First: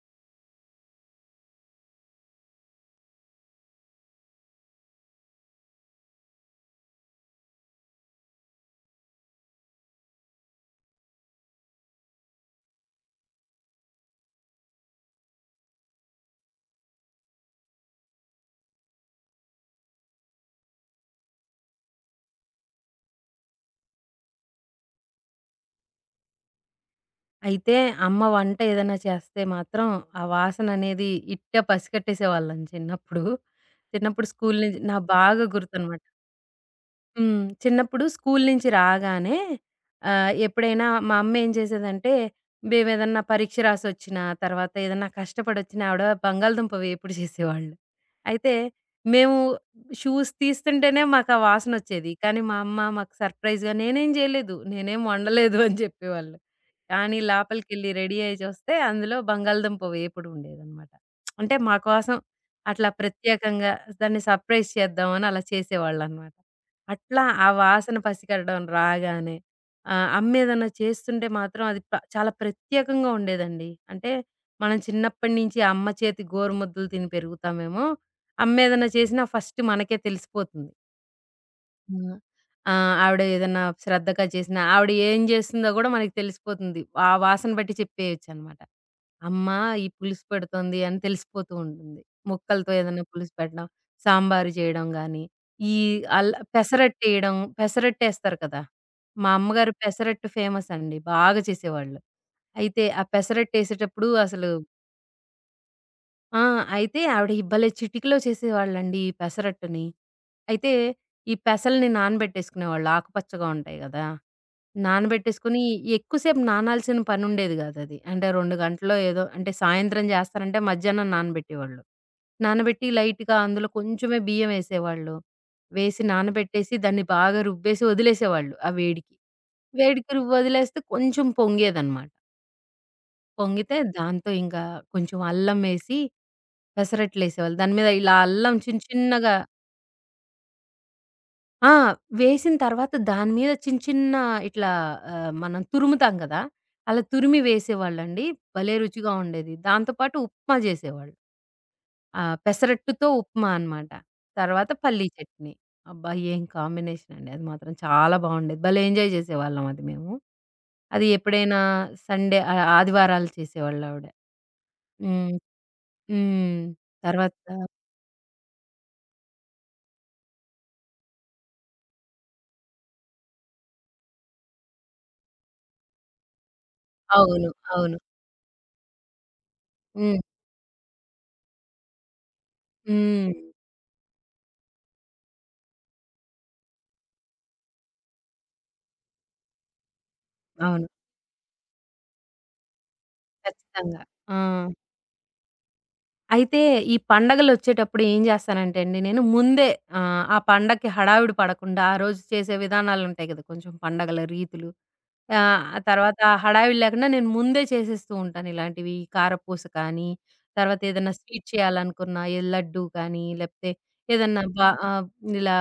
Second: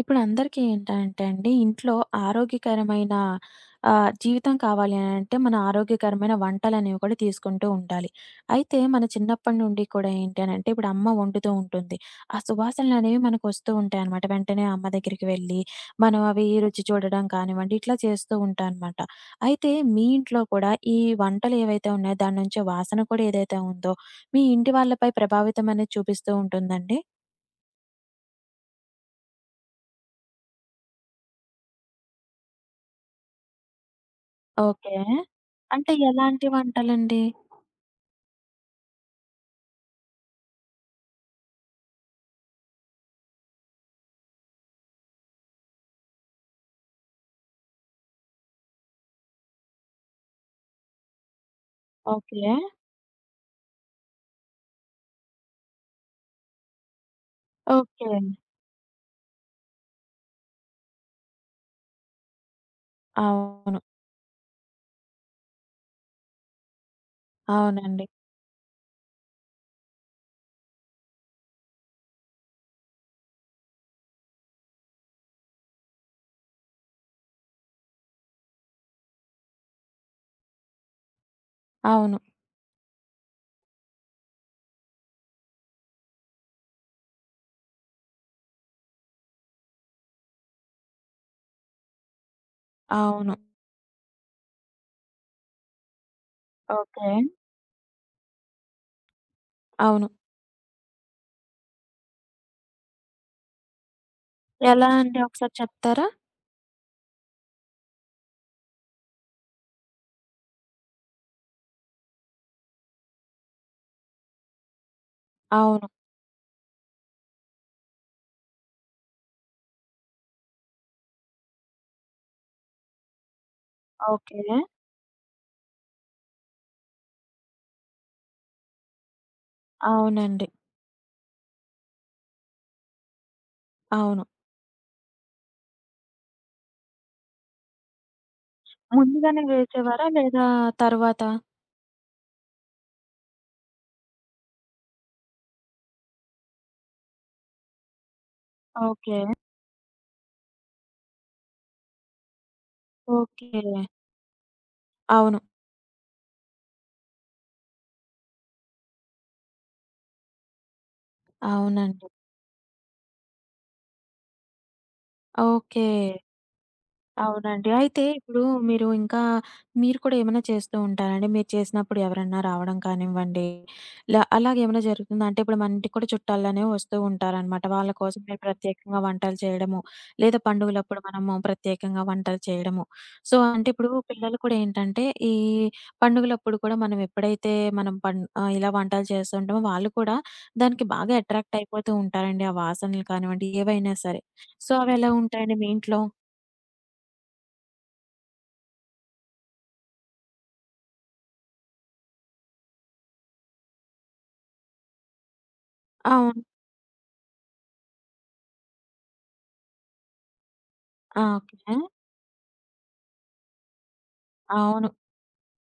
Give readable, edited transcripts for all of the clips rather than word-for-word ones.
ఇప్పుడు అందరికీ ఏంటంటే అండి, ఇంట్లో ఆరోగ్యకరమైన జీవితం కావాలి అని అంటే మన ఆరోగ్యకరమైన వంటలనేవి కూడా తీసుకుంటూ ఉండాలి. అయితే మన చిన్నప్పటి నుండి కూడా ఏంటి అని అంటే ఇప్పుడు అమ్మ వండుతూ ఉంటుంది. ఆ సువాసనలనేవి మనకొస్తూ ఉంటాయన్నమాట. వెంటనే అమ్మ దగ్గరికి వెళ్ళి మనం అవి రుచి చూడడం కానివ్వండి ఇట్లా చేస్తూ ఉంటానమాట. అయితే మీ ఇంట్లో కూడా ఈ వంటలు ఏవైతే ఉన్నాయో దాని నుంచే వాసన కూడా ఏదైతే ఉందో మీ ఇంటి వాళ్ళపై ప్రభావితం అనేది చూపిస్తూ ఉంటుందండి? అయితే అమ్మ వంట ఏదైనా చేస్తే మాత్రం ఆ వాసననేది ఇట్ట పసికట్టేసేవాళ్ళం చిన్నప్పుడు. చిన్నప్పుడు స్కూలు నుంచి ఓకే. నాకు బాగా అంటే గుర్తనమాట. ఎలాంటి వంటలండి? హ్మ్. చిన్నప్పుడు స్కూలు నుంచి రాగానే ఎప్పుడైనా మా అమ్మ ఏం చేసేదంటే, మేమేదన్నా పరీక్ష రాసొచ్చినా, తర్వాత ఏదన్నా కష్టపడొచ్చినా ఆవిడ బంగాళదుంప వేపుడు చేసేవాళ్ళు. అయితే మేము షూస్ తీస్తుంటేనే మాకా వాసనొచ్చేది. కానీ ఓకే. మా అమ్మ మాకు సర్ప్రైజ్‌గా నేనేం చేయలేదు, నేనేం వండలేదు అని చెప్పేవాళ్ళు. కానీ లోపలికెళ్ళి ఓకే. రెడీ అయ్యి చూస్తే అందులో బంగాళదుంప వేపుడు ఉండేదనమాట. అంటే మా కోసం అట్లా ప్రత్యేకంగా అవును. దాన్ని సర్ప్రైజ్ చేద్దామని అలా చేసేవాళ్ళనమాట. అట్లా ఆ వాసన అవునండి. పసికట్టడం రాగానే. అమ్మేదన్నా చేస్తుంటే మాత్రం అది చాలా ప్రత్యేకంగా ఉండేదండి. అంటే మనం చిన్నప్పటి నుంచి అమ్మ చేతి గోరుముద్దలు తిని పెరుగుతామేమో, అమ్మేదన్నా చేసినా ఫస్ట్ మనకే తెలిసిపోతుంది. హ్మ్. అవును. ఆ! ఆవిడ ఏదన్నా శ్రద్ధగా చేసినా, ఆవిడ ఏం జేస్తుందో గూడా మనకి తెలిసిపోతుంది. ఆ వాసన బట్టి చెప్పేయొచ్చనమాట. అమ్మ ఈ పులుసు పెడుతోంది అని తెలిసిపోతూ ఉంటుంది. ముక్కలతో ఏదన్నా పులుసు అవును. పెట్టడం, సాంబారు చేయడం గానీ, ఈ ఓకే. పెసరట్టేయడం, పెసరట్టేస్తారు కదా! మా అమ్మగారు అవును. పెసరట్టు ఫేమసండి. బాగా చేసేవాళ్ళు. అయితే ఆ పెసరట్టేసేటప్పుడు అసలు ఎలా అండి ఒకసారి చెప్తారా? ఆ! అయితే ఆవిడ ఈ భలే చిటికలో చేసేవాళ్ళండి ఈ పెసరట్టుని. అయితే ఈ పెసల్ని నానబెట్టేసుకునేవాళ్ళు, ఆకుపచ్చగా ఉంటాయి గదా! నానబెట్టేసుకొని అవును. ఎక్కువ సేపు నానాల్సిన పనుండేది గాదది. అంటే 2 గంటలో ఏదో, అంటే సాయంత్రం జేస్తారంటే మధ్యాహ్నం నానబెట్టేవాళ్ళు. నానబెట్టి లైట్‌గా అందులో కొంచెమే బియ్యం ఓకే. ఏసేవాళ్ళు. వేసి నానబెట్టేసి దాన్ని బాగా రుబ్బేసి వదిలేసేవాళ్ళు ఆ వేడికి. వేడికి అవునండి. రుబ్బొదిలేస్తే కొంచెం పొంగేదనమాట. పొంగితే అవును. దాంతో ఇంకా కొంచెం అల్లం వేసి, పెసరట్లేసేవాళ్ళు. దాని మీద ఇలా అల్లం చిన్న చిన్నగా, ముందుగానే వేసేవారా? లేదా తరువాత? ఆ! వేసిన తర్వాత దాని మీద చిన్న చిన్న ఇట్లా మనం తురుముతాం కదా! అలా తురిమి వేసేవాళ్ళండి. భలే రుచిగా ఓకే. ఉండేది. దాంతో పాటు ఉప్మా చేసేవాళ్ళు. ఆ! పెసరట్టుతో ఉప్మా ఓకే. అనమాట. తర్వాత పల్లీ అవును. చట్నీ. అబ్బా! ఏం కాంబినేషన్ అండి. అది మాత్రం చాలా బాగుండేది. భలే ఎంజాయ్ చేసేవాళ్ళం అది మేము. అది ఎప్పుడైనా అవునండి. సండే, ఆదివారాలు చేసేవాళ్ళావిడ. హ్మ్. ఓకే. హ్మ్. తర్వాత అవునండి. అయితే ఇప్పుడు మీరు ఇంకా మీరు కూడా ఏమైనా చేస్తూ ఉంటారండి? మీరు చేసినప్పుడు ఎవరన్నా రావడం కానివ్వండి, అలాగేమైనా జరుగుతుందా? అంటే ఇప్పుడు మన ఇంటికి కూడా చుట్టాలనే వస్తూ అవును. ఉంటారనమాట. వాళ్ళ అవును. కోసం మీరు ప్రత్యేకంగా వంటలు చేయడము, హ్మ్. లేదా పండుగలప్పుడు మనము ప్రత్యేకంగా వంటలు చేయడము. హ్మ్. సో, అంటే ఇప్పుడు పిల్లలు కూడా ఏంటంటే, ఈ పండుగలప్పుడు కూడా మనం ఎప్పుడైతే మనం ఇలా వంటలు చేస్తుంటామో వాళ్ళు కూడా అవును. దానికి బాగా అట్రాక్ట్ అయిపోతూ ఉంటారండి. ఆ వాసనలు కానివ్వండి, ఏవైనా ఖచ్చితంగా. సరే. ఆ! సో, అవెలా ఉంటాయండి మీ ఇంట్లో? అయితే ఈ పండగలొచ్చేటప్పుడు ఏం చేస్తానంటే అండి, నేను ముందే ఆ పండక్కి హడావిడి పడకుండా ఆ రోజు చేసే విధానాలుంటాయి కదా! కొంచెం పండగల రీతులు. ఆ తర్వాత అవును. హడావిడి లేకుండా నేను ముందే చేసేస్తూ ఉంటాను ఇలాంటివి. కారపూస కానీ, తర్వాత ఏదైనా ఆ! Sweet okay. చేయాలనుకున్న ఏ లడ్డూ కానీ, లేపోతే ఏదన్నా అవును. ఆహ్, ఇలా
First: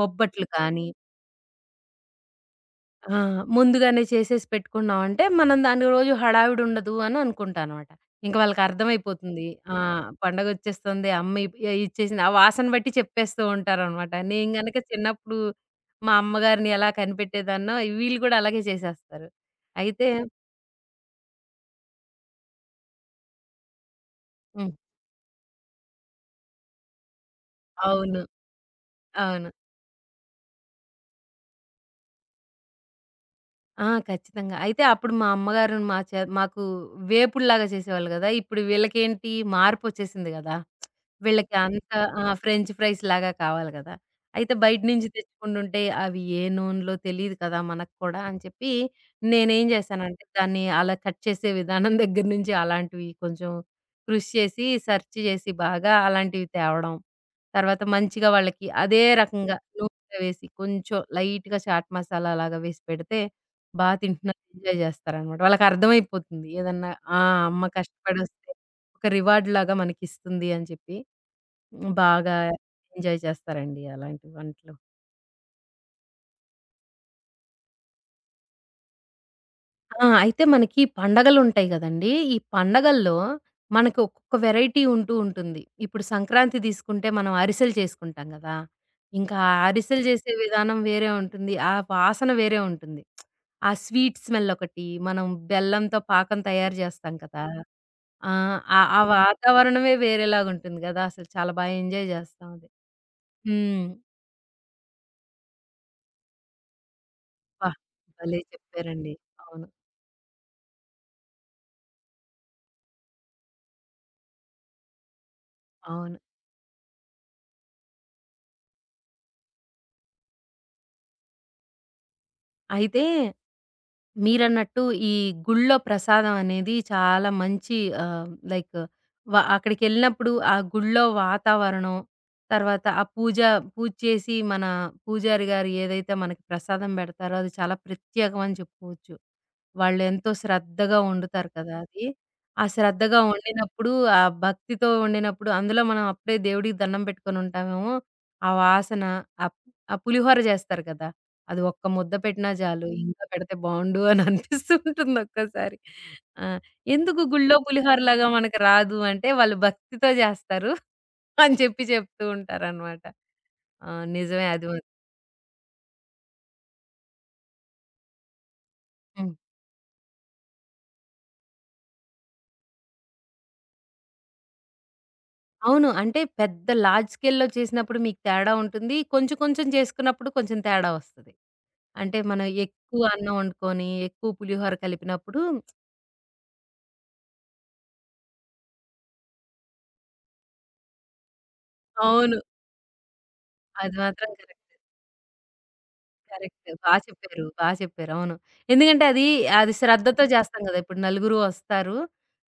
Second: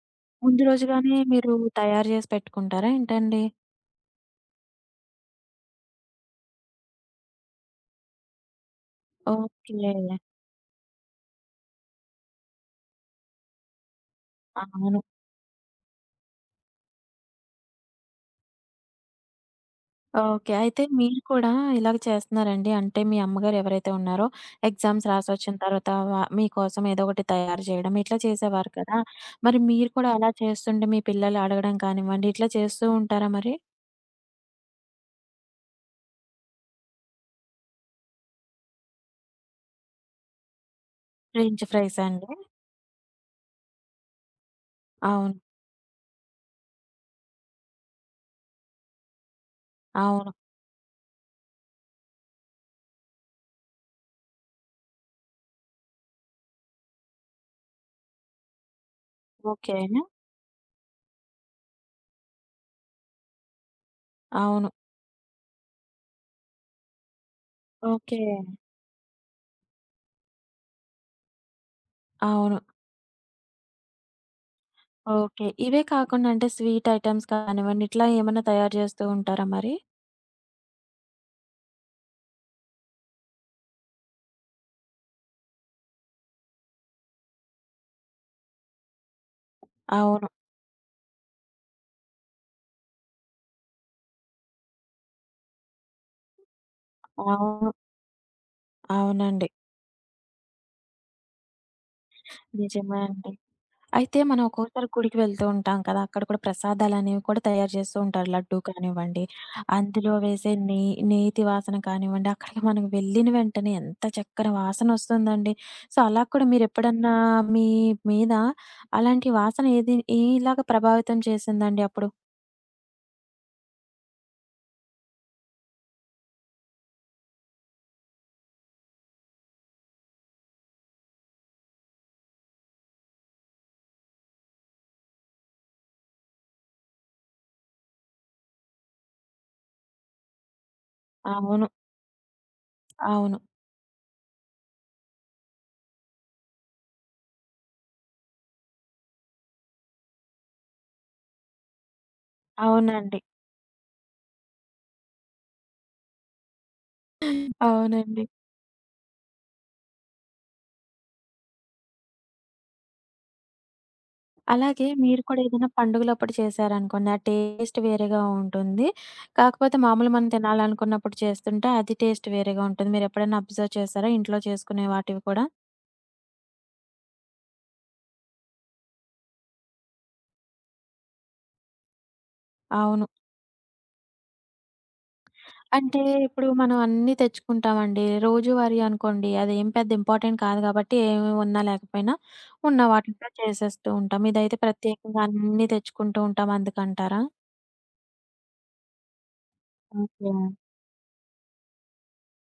బొబ్బట్లు ముందు కానీ. రోజుగానే మీరు తయారు జేసి పెట్టుకుంటారా ఆ! ఏంటండి? ముందుగానే చేసేసి పెట్టుకున్నామంటే, మనం దాని రోజు హడావిడి ఉండదు అని అనుకుంటానమాట. ఇంక వాళ్ళకర్థమైపోతుంది. ఆ! ఓకే. పండగొచ్చేస్తుంది, అమ్మ ఇచ్చేసింది. ఆ వాసన బట్టి చెప్పేస్తూ ఉంటారనమాట. నేను గనక అవును. చిన్నప్పుడు మా అమ్మగారిని ఎలా కనిపెట్టేదాన్నో, వీళ్ళు గూడా అలాగే చేసేస్తారు. అయితే ఓకే. అయితే మీరు కూడా ఇలాగ చేస్తున్నారండి. అంటే మీ అమ్మగారు ఎవరైతే ఉన్నారో హ్మ్. ఎగ్జామ్స్ రాసొచ్చిన తర్వాత వ మీకోసం ఏదో ఒకటి తయారు చేయడం ఇట్లా అవును. చేసేవారు కదా! అవును. మరి మీరు కూడా అలా చేస్తుంటే మీ పిల్లలు అడగడం కానివ్వండి ఇట్లా చేస్తూ ఉంటారా మరి? ఆ! ఖచ్చితంగా. అయితే అప్పుడు మా అమ్మగారు మా చే మాకు వేపుడులాగా చేసేవాళ్ళు గదా! ఇప్పుడు వీళ్ళకేంటి మార్పొచ్చేసింది గదా! వీళ్ళకి ఫ్రెంచ్ అంత ఫ్రైసా ఆ! అండి? ఫ్రెంచ్ ఫ్రైస్ లాగా కావాలి గదా! అయితే బయట నుంచి అవును. తెచ్చుకుంటుంటే అవి ఏ నూనెలో తెలీదు కదా! మనకు కూడా అని చెప్పి, నేనేం చేశానంటే అవును. దాన్ని అలా కట్ చేసే విధానం దగ్గర నుంచి అలాంటివి కొంచెం కృషి చేసి, సెర్చ్ చేసి బాగా అలాంటివి తేవడం. తర్వాత మంచిగా వాళ్ళకి అదే రకంగా ఓకే. నూనెలో వేసి కొంచెం లైట్‌గా చాట్ మసాలా లాగా వేసి పెడితే బా తింటున్నారు. అవును. ఎంజాయ్ జేస్తారనమాట. వాళ్ళకర్థమైపోతుంది. ఏదన్నా ఆ! అమ్మ ఓకే. కష్టపడొస్తే ఒక రివార్డ్‌లాగా మనకిస్తుంది అని చెప్పి, బాగా అవును. ఎంజాయ్ చేస్తారండి అలాంటి వంటలు. ఓకే. ఇవే కాకుండా అంటే స్వీట్ ఐటెమ్స్ కానివ్వండి, ఇట్లా ఏమన్నా తయారు చేస్తూ ఉంటారా మరి? ఆ! అయితే మనకి పండగలుంటాయి గదండీ! ఈ పండగల్లో మనకు ఒక్కొక్క వెరైటీ ఉంటూ ఉంటుంది. ఇప్పుడు సంక్రాంతి తీసుకుంటే మనం అరిసెలు చేసుకుంటాం గదా! ఇంకా అరిసెలు అవును. చేసే విధానం వేరే ఉంటుంది. ఆ వాసన వేరే ఉంటుంది. ఆ స్వీట్ స్మెల్ ఒకటి, మనం బెల్లంతో పాకం తయారు జేస్తాం కదా! అవును. ఆ! ఆ అవునండి. వాతావరణమే వేరేలాగుంటుంది గదా! అసలు చాలా బా ఎంజాయ్ జేస్తాం అది. నిజమే అండి. హ్మ్. అయితే మనం ఒక్కోసారి గుడికి వెళ్తూ ఉంటాం కదా! అక్కడ కూడా ప్రసాదాలనేవి కూడా అబ్బా! తయారు చేస్తూ ఉంటారు. భలే లడ్డూ చెప్పారండి. కానివ్వండి, అవును. అందులో వేసే నెయ్యి నేతి వాసన కానివ్వండి, అక్కడికి మనం వెళ్ళిన వెంటనే ఎంత చక్కని వాసనొస్తుందండి. సో, అవును. అలా కూడా మీరెప్పుడన్నా మీ మీద అలాంటి వాసన ఏది ఏలాగా ప్రభావితం చేసిందండి అప్పుడు? అయితే మీరన్నట్టు ఈ గుళ్ళో ప్రసాదం అనేది చాలా మంచి లైక్, అక్కడికెళ్ళినప్పుడు ఆ గుళ్ళో వాతావరణం, తర్వాత ఆ పూజ పూజ చేసి మన పూజారి గారు ఏదైతే మనకి ప్రసాదం బెడతారో అది చాలా ప్రత్యేకమని చెప్పుకోవచ్చు. వాళ్ళెంతో శ్రద్ధగా వండుతారు అవును. కదా అది. ఆ శ్రద్ధగా అవును. వండినప్పుడు, ఆ భక్తితో వండినప్పుడు అందులో మనం అప్పుడే దేవుడికి దండం పెట్టుకొనుంటామేమో, ఆ వాసన ఆహ్, ఆ పులిహోర జేస్తారు కదా! అది ఒక్క ముద్ద పెట్టినా జాలు, అవునండి. ఇంకా పెడితే బావుండు అని అనిపిస్తూ ఉంటుంది ఒక్కోసారి. ఆ! ఎందుకు గుళ్ళో అవునండి. పులిహోరలాగా మనకు రాదు అంటే, వాళ్ళు భక్తితో జేస్తారు అని చెప్పి చెప్తూ ఉంటారనమాట. ఆ! నిజమే అది. అలాగే మీరు కూడా ఏదైనా పండుగలప్పుడు చేశారనుకోండి, ఆ టేస్ట్ వేరేగా ఉంటుంది. హ్మ్. కాకపోతే మామూలు మనం తినాలనుకున్నప్పుడు చేస్తుంటే అది టేస్ట్ వేరేగా ఉంటుంది. మీరెప్పుడైనా అబ్జర్వ్ చేశారా? ఇంట్లో చేసుకునే వాటివి కూడా? అవును. అంటే పెద్ద లార్జ్ స్కేల్‌లో చేసినప్పుడు మీకు తేడా ఉంటుంది. కొంచెం కొంచెం చేసుకున్నప్పుడు కొంచెం తేడా వస్తది. అంటే మనం ఎక్కువ అవును. అన్నం వండుకొని, ఎక్కువ పులిహోర కలిపినప్పుడు అంటే ఇప్పుడు మనం అన్నీ తెచ్చుకుంటామండి. రోజువారీ అనుకోండి అదేం పెద్ద ఇంపార్టెంట్ కాదు కాబట్టి ఏమి ఉన్నా లేకపోయినా అవును. ఉన్న వాటితో చేసేస్తూ అది ఉంటాం. మాత్రం ఇదైతే కరెక్ట్. ప్రత్యేకంగా అన్నీ తెచ్చుకుంటూ ఉంటాం కరెక్ట్. బా అందుకంటారా? చెప్పారు. బా చెప్పారు. అవును. ఎందుకంటే అది, అది శ్రద్ధతో ఓకే. చేస్తాం గదా! ఇప్పుడు నలుగురు వస్తారు.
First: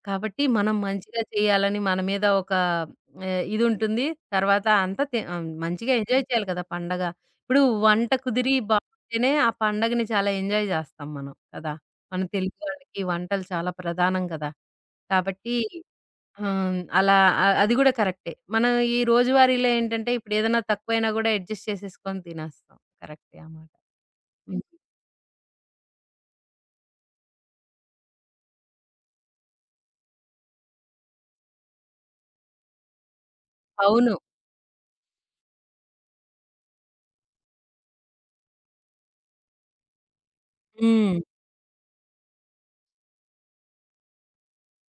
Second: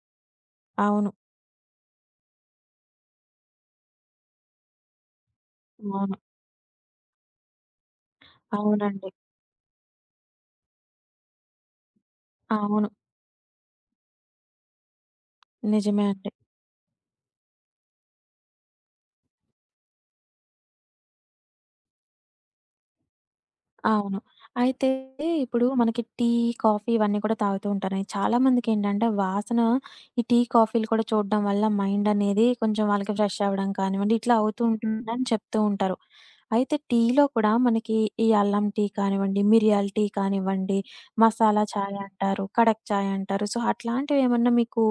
కాబట్టి మనం అవును. మంచిగా చేయాలని మన మీద ఒక ఇదుంటుంది. తర్వాత అంతా మంచిగా అవును. ఎంజాయ్ చేయాలి కదా, పండగ. ఇప్పుడు వంట కుదిరి అవునండి. బావుంటేనే ఆ పండగని చాలా ఎంజాయ్ జేస్తాం మనం కదా! మన తెలుగు అవును. వాళ్ళకి వంటలు చాలా ప్రధానం కదా! కాబట్టి నిజమే అండి. అలా అది గూడా కరెక్టే. మనం ఈ రోజువారీలో ఏంటంటే ఇప్పుడు ఏదైనా తక్కువైనా గూడా అడ్జస్ట్ చేసేసుకొని తినేస్తాం. కరెక్టే ఆ మాట. అవును. హ్మ్. అయితే ఇప్పుడు మనకి టీ, కాఫీ ఇవన్నీ కూడా తాగుతూ ఉంటారు. చాలా మందికేంటంటే వాసన ఈ టీ, కాఫీలు కూడా చూడడం వల్ల మైండ్ అనేది కొంచెం వాళ్ళకి ఫ్రెష్ అవ్వడం అవును. కానివ్వండి, ఇట్లా అవుతూ ఉంటుందని చెప్తూ ఉంటారు. అయితే టీలో కూడా మనకి ఈ అల్లం టీ కానివ్వండి, మిరియాల టీ కానివ్వండి, హ్మ్. మసాలా చాయ్ అంటారు, కడక్ చాయ్ అంటారు. సో, అట్లాంటివేమన్నా మీకు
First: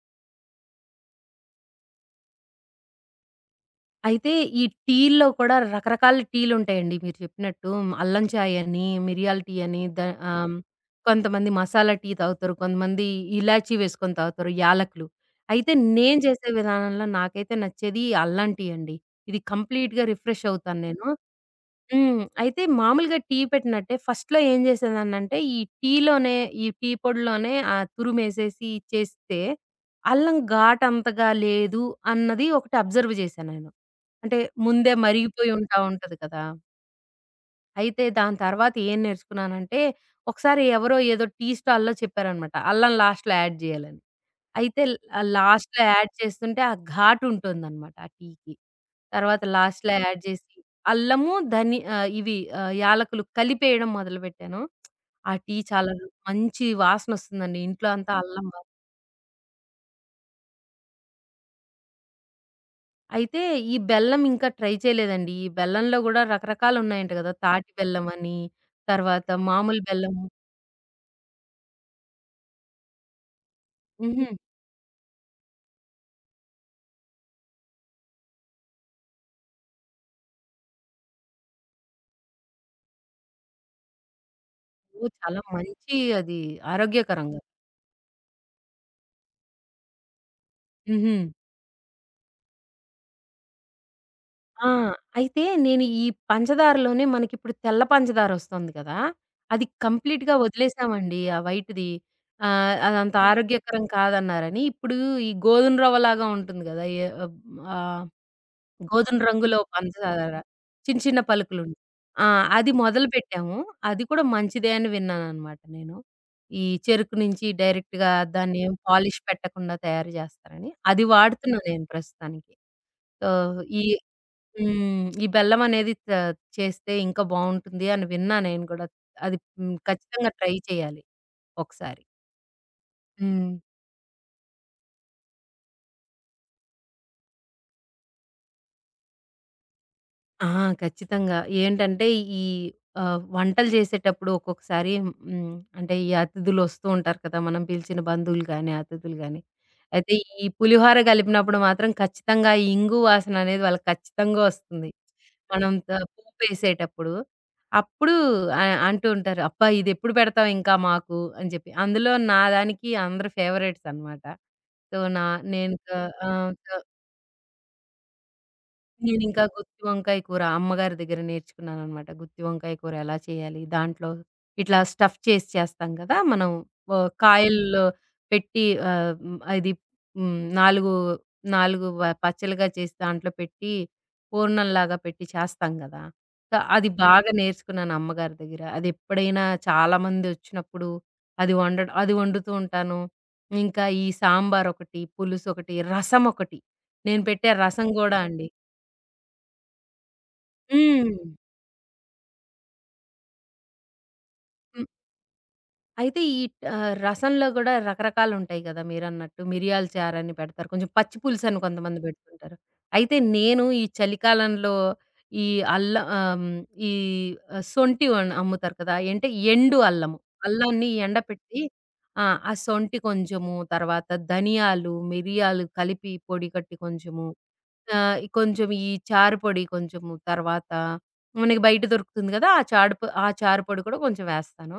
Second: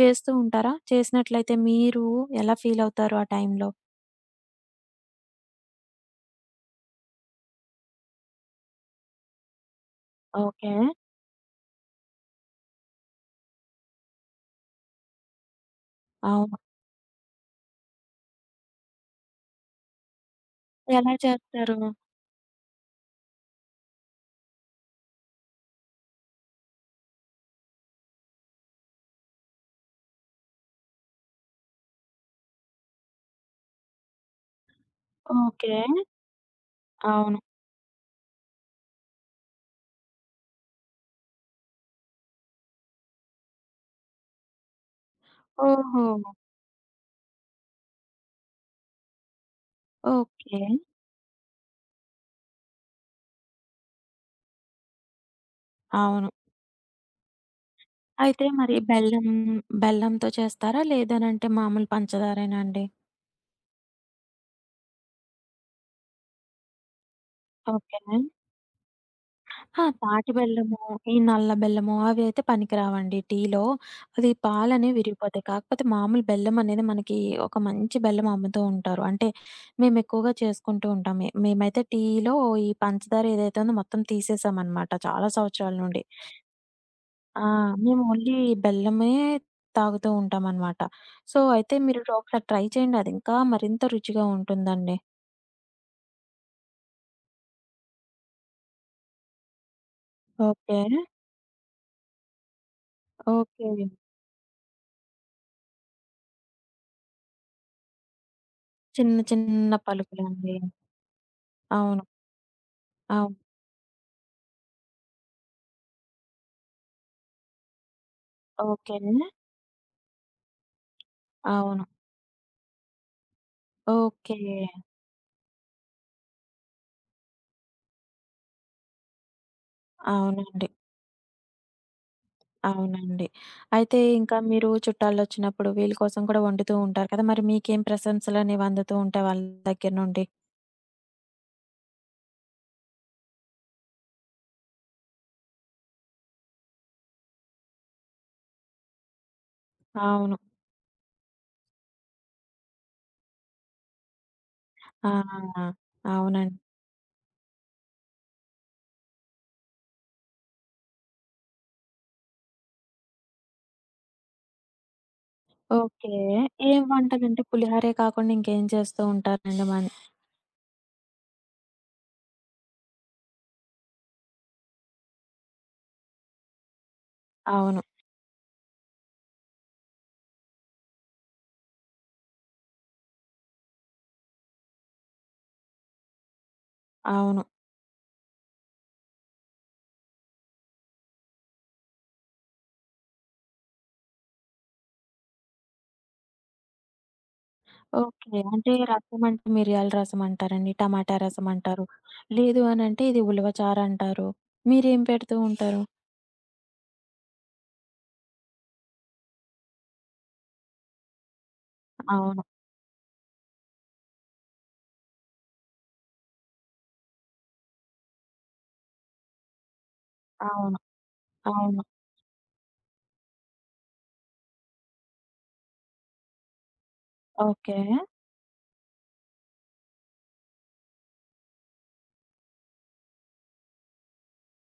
చేస్తూ ఉంటారా? చేసినట్లయితే మీరు ఎలా ఫీల్ అవుతారు ఆ టైంలో? అయితే ఈ టీల్లో కూడా రకరకాల టీలుంటాయండి మీరు చెప్పినట్టు. అల్లం చాయ్ అని, మిరియాల టీ అని, ఆహ్, ఓకే. కొంతమంది మసాలా టీ తాగుతారు. కొంతమంది ఇలాచీ వేసుకొని తాగుతారు, యాలకులు. అయితే నేను చేసే అవును. విధానంలో నాకైతే నచ్చేది అల్లం టీ అండి. ఇది కంప్లీట్‌గా రిఫ్రెష్ అవుతాను నేను. ఎలా చేస్తారు? హ్మ్. అయితే మామూలుగా టీ పెట్టినట్టే ఫస్ట్‌లో ఏం చేసేదాన్నంటే, ఈ టీలోనే ఈ టీ పొడిలోనే తురుమేసేసి చేస్తే, అల్లం ఘాటంతగా లేదు అన్నది ఒకటి అబ్జర్వ్ చేశా నేను. అంటే ముందే మరిగిపోయి ఉంటా ఓకే. ఉంటది కదా! అవును. అయితే దాని తర్వాత ఏం నేర్చుకున్నానంటే, ఒకసారి ఎవరో ఏదో టీ స్టాల్‌లో చెప్పారనమాట. అల్లం లాస్ట్‌లో యాడ్ చేయాలని. అయితే లాస్ట్‌లో ఓహో! యాడ్ చేస్తుంటే ఆ ఘాటుంటుందనమాట ఆ టీకి. తర్వాత లాస్ట్‌లో యాడ్ చేసి ఓకే. అల్లము, ఇవి యాలకులు కలిపేయడం మొదలుపెట్టాను. ఆ టీ చాలా అవును. మంచి వాసనొస్తుందండి. ఇంట్లో అంతా అల్లం అయితే మరి బెల్లంతో చేస్తారా? లేదనంటే మామూలు పంచదారేనా అండి? అయితే ఈ బెల్లం ఇంకా ట్రై చేయలేదండి. ఈ బెల్లంలో గూడా రకరకాలున్నాయంట గదా! తాటి ఓకే. బెల్లమని, తర్వాత మామూలు ఆ! బెల్లము. తాటి బెల్లము, ఈ నల్ల బెల్లము అవి అయితే పనికిరావండి టీలో. హుహు. అది పాలనేవి విరిగిపోతాయి. కాకపోతే మామూలు బెల్లం అనేది మనకి ఒక మంచి బెల్లం అమ్ముతూ ఉంటారు. అంటే మేమెక్కువగా చేసుకుంటూ ఉంటాం. మేమైతే టీలో ఈ పంచదార ఏదైతే ఉందో మొత్తం తీసేసామనమాట ఓహ్! చాలా చాలా సంవత్సరాల మంచి నుండి. అది ఆరోగ్యకరంగా. ఆ! మేము ఓన్లీ బెల్లమే తాగుతూ ఉంటామనమాట. హుహు. సో, అయితే మీరు ఒకసారి ట్రై చేయండి. అది ఇంకా మరింత రుచిగా ఆ! ఉంటుందండి. అయితే నేను ఈ పంచదారలోనే, మనకిప్పుడు తెల్ల పంచదారొస్తుంది కదా! అది కంప్లీట్‌గా ఓకే. వదిలేసామండి ఆ వైట్‌ది. అదంత ఓకే. ఆరోగ్యకరం కాదన్నారని, ఇప్పుడు ఈ గోధుమ రవ్వలాగా ఉంటుంది కదా! ఏ అబ్ ఆహ్, గోధుమ చిన్న రంగులో చిన్న పంచదార, పలుకులండి. చిన్న చిన్న పలుకులుండి. అవును. ఆ! అది అవును. మొదలుపెట్టాము. అది కూడా మంచిదే అని విన్నాననమాట నేను. ఈ చెరుకు నుంచి డైరెక్ట్‌గా దాన్నేం ఓకే. పాలిష్ పెట్టకుండా తయారు చేస్తారని. అది వాడుతున్నా అవును. నేను ప్రస్తుతానికి. సో, ఈ ఓకే. హ్మ్. ఈ బెల్లం అనేది చేస్తే ఇంకా బావుంటుంది అని విన్నా నేను గూడా. అది హ్మ్. ఖచ్చితంగా ట్రై అవునండి. చేయాలి ఒకసారి. అవునండి. హ్మ్. అయితే ఇంకా మీరు చుట్టాలొచ్చినప్పుడు వీళ్ళ కోసం కూడా వండుతూ ఉంటారు కదా! మరి మీకేం ప్రశంసలనేవి అందుతూ ఉంటాయి వాళ్ళ దగ్గర నుండి? ఆ! ఖచ్చితంగా. ఏంటంటే ఈ వంటలు చేసేటప్పుడు ఒక్కొక్కసారి హ్మ్. అంటే ఈ అతిథులొస్తూ ఉంటారు కదా! మనం పిలిచిన బంధువులు గానీ, అతిథులు గానీ. అయితే అవును. ఈ పులిహోర కలిపినప్పుడు మాత్రం ఖచ్చితంగా ఈ ఇంగు వాసన అనేది వాళ్ళకి ఖచ్చితంగా వస్తుంది. మనం ఆ! అవునండి. పోపేసేటప్పుడు. అప్పుడు అంటూ ఉంటారు, "అబ్బా! ఇదెప్పుడు పెడతావు ఇంకా మాకు" అని చెప్పి. అందులో నా దానికి అందరూ ఫేవరెట్స్ అనమాట. సో, నా నేను క ఓకే. ఆహ్ ఏం వంటలంటే పులిహోరే కాకుండా ఇంకేం చేస్తూ నేనింకా ఉంటారండి గుత్తి మన్ వంకాయ కూర అమ్మగారి దగ్గర నేర్చుకున్నాననమాట. గుత్తి వంకాయ కూర ఎలా చేయాలి? దాంట్లో ఇట్లా స్టఫ్ చేసి చేస్తాం కదా! మనం అవును. కాయల్లో పెట్టి, ఆహ్, హ్మ్, అది హ్మ్, 4, 4వ వ పచ్చలుగా చేసి దాంట్లో పెట్టి పూర్ణంలాగా పెట్టి చేస్తాం గదా! సో, అది బాగా అవును. నేర్చుకున్నాను అమ్మగారి దగ్గర. అదెప్పుడైనా చాలామందొచ్చినప్పుడు అది వండుతూ ఉంటాను. ఇంకా ఈ సాంబారొకటి, పులుసొకటి, రసమొకటి. నేను పెట్టే రసం గూడా ఓకే. అండి. అంటే రసం అంటే మిరియాల రసం అంటారండి. హ్మ్. టమాటా రసం అంటారు. లేదు అనంటే ఇది ఉలవ చారంటారు. హ్మ్. మీరేం పెడుతూ ఉంటారు? అయితే ఈ రసంలో గూడా రకరకాలుంటాయి గదా మీరన్నట్టు. మిరియాల చారని పెడతారు. కొంచెం పచ్చి పులుసని కొంతమంది అవును. బెడుతుంటారు. అయితే నేను ఈ చలికాలంలో ఈ అల్ల ఆహ్, హ్మ్. ఈ ఆహ్, సొంటి వన్ అమ్ముతారు కదా! ఏంటే ఎండు అల్లము. అవును. అల్లాన్ని ఎండపెట్టి అవును. ఆ! ఆ సొంటి కొంచెము, తర్వాత ధనియాలు, మిరియాలు కలిపి పొడి కట్టి కొంచెము ఓకే. ఆ! ఈ కొంచెం ఈ చారు పొడి కొంచెము, తర్వాత మనకి బయట దొరుకుతుంది గదా! ఆ చాడు పొ ఆ చారు పొడి కూడా కొంచెం వేస్తాను.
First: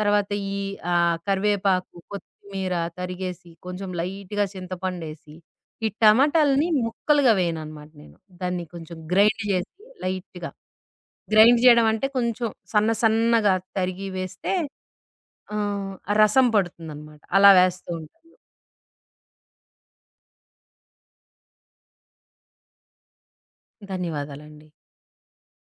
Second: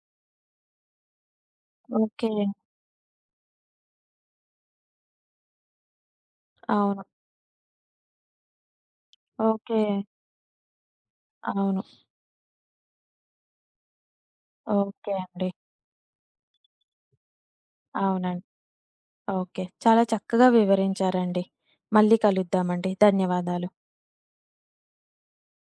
తర్వాత ఈ కరివేపాకు, ఓకే. కొత్తిమీర తరిగేసి కొంచెం లైట్‌గా చింతపండేసి, ఈ టమాటాలని అవును. ముక్కలుగా వేయననమాట నేను. దాన్ని కొంచెం గ్రైండ్ చేసి ఓకే. లైట్‌గా. గ్రైండ్ అవును. చేయడం అంటే కొంచెం సన్న సన్నగా తరిగి వేస్తే ఓకే అండి. ఆహ్, రసం పడుతుందనమాట. అలా వేస్తూ ఉంటాను. అవునండి. ఓకే. చాలా చక్కగా వివరించారండి. మళ్ళీ కలుద్దామండి. ధన్యవాదాలు. ధన్యవాదాలండి.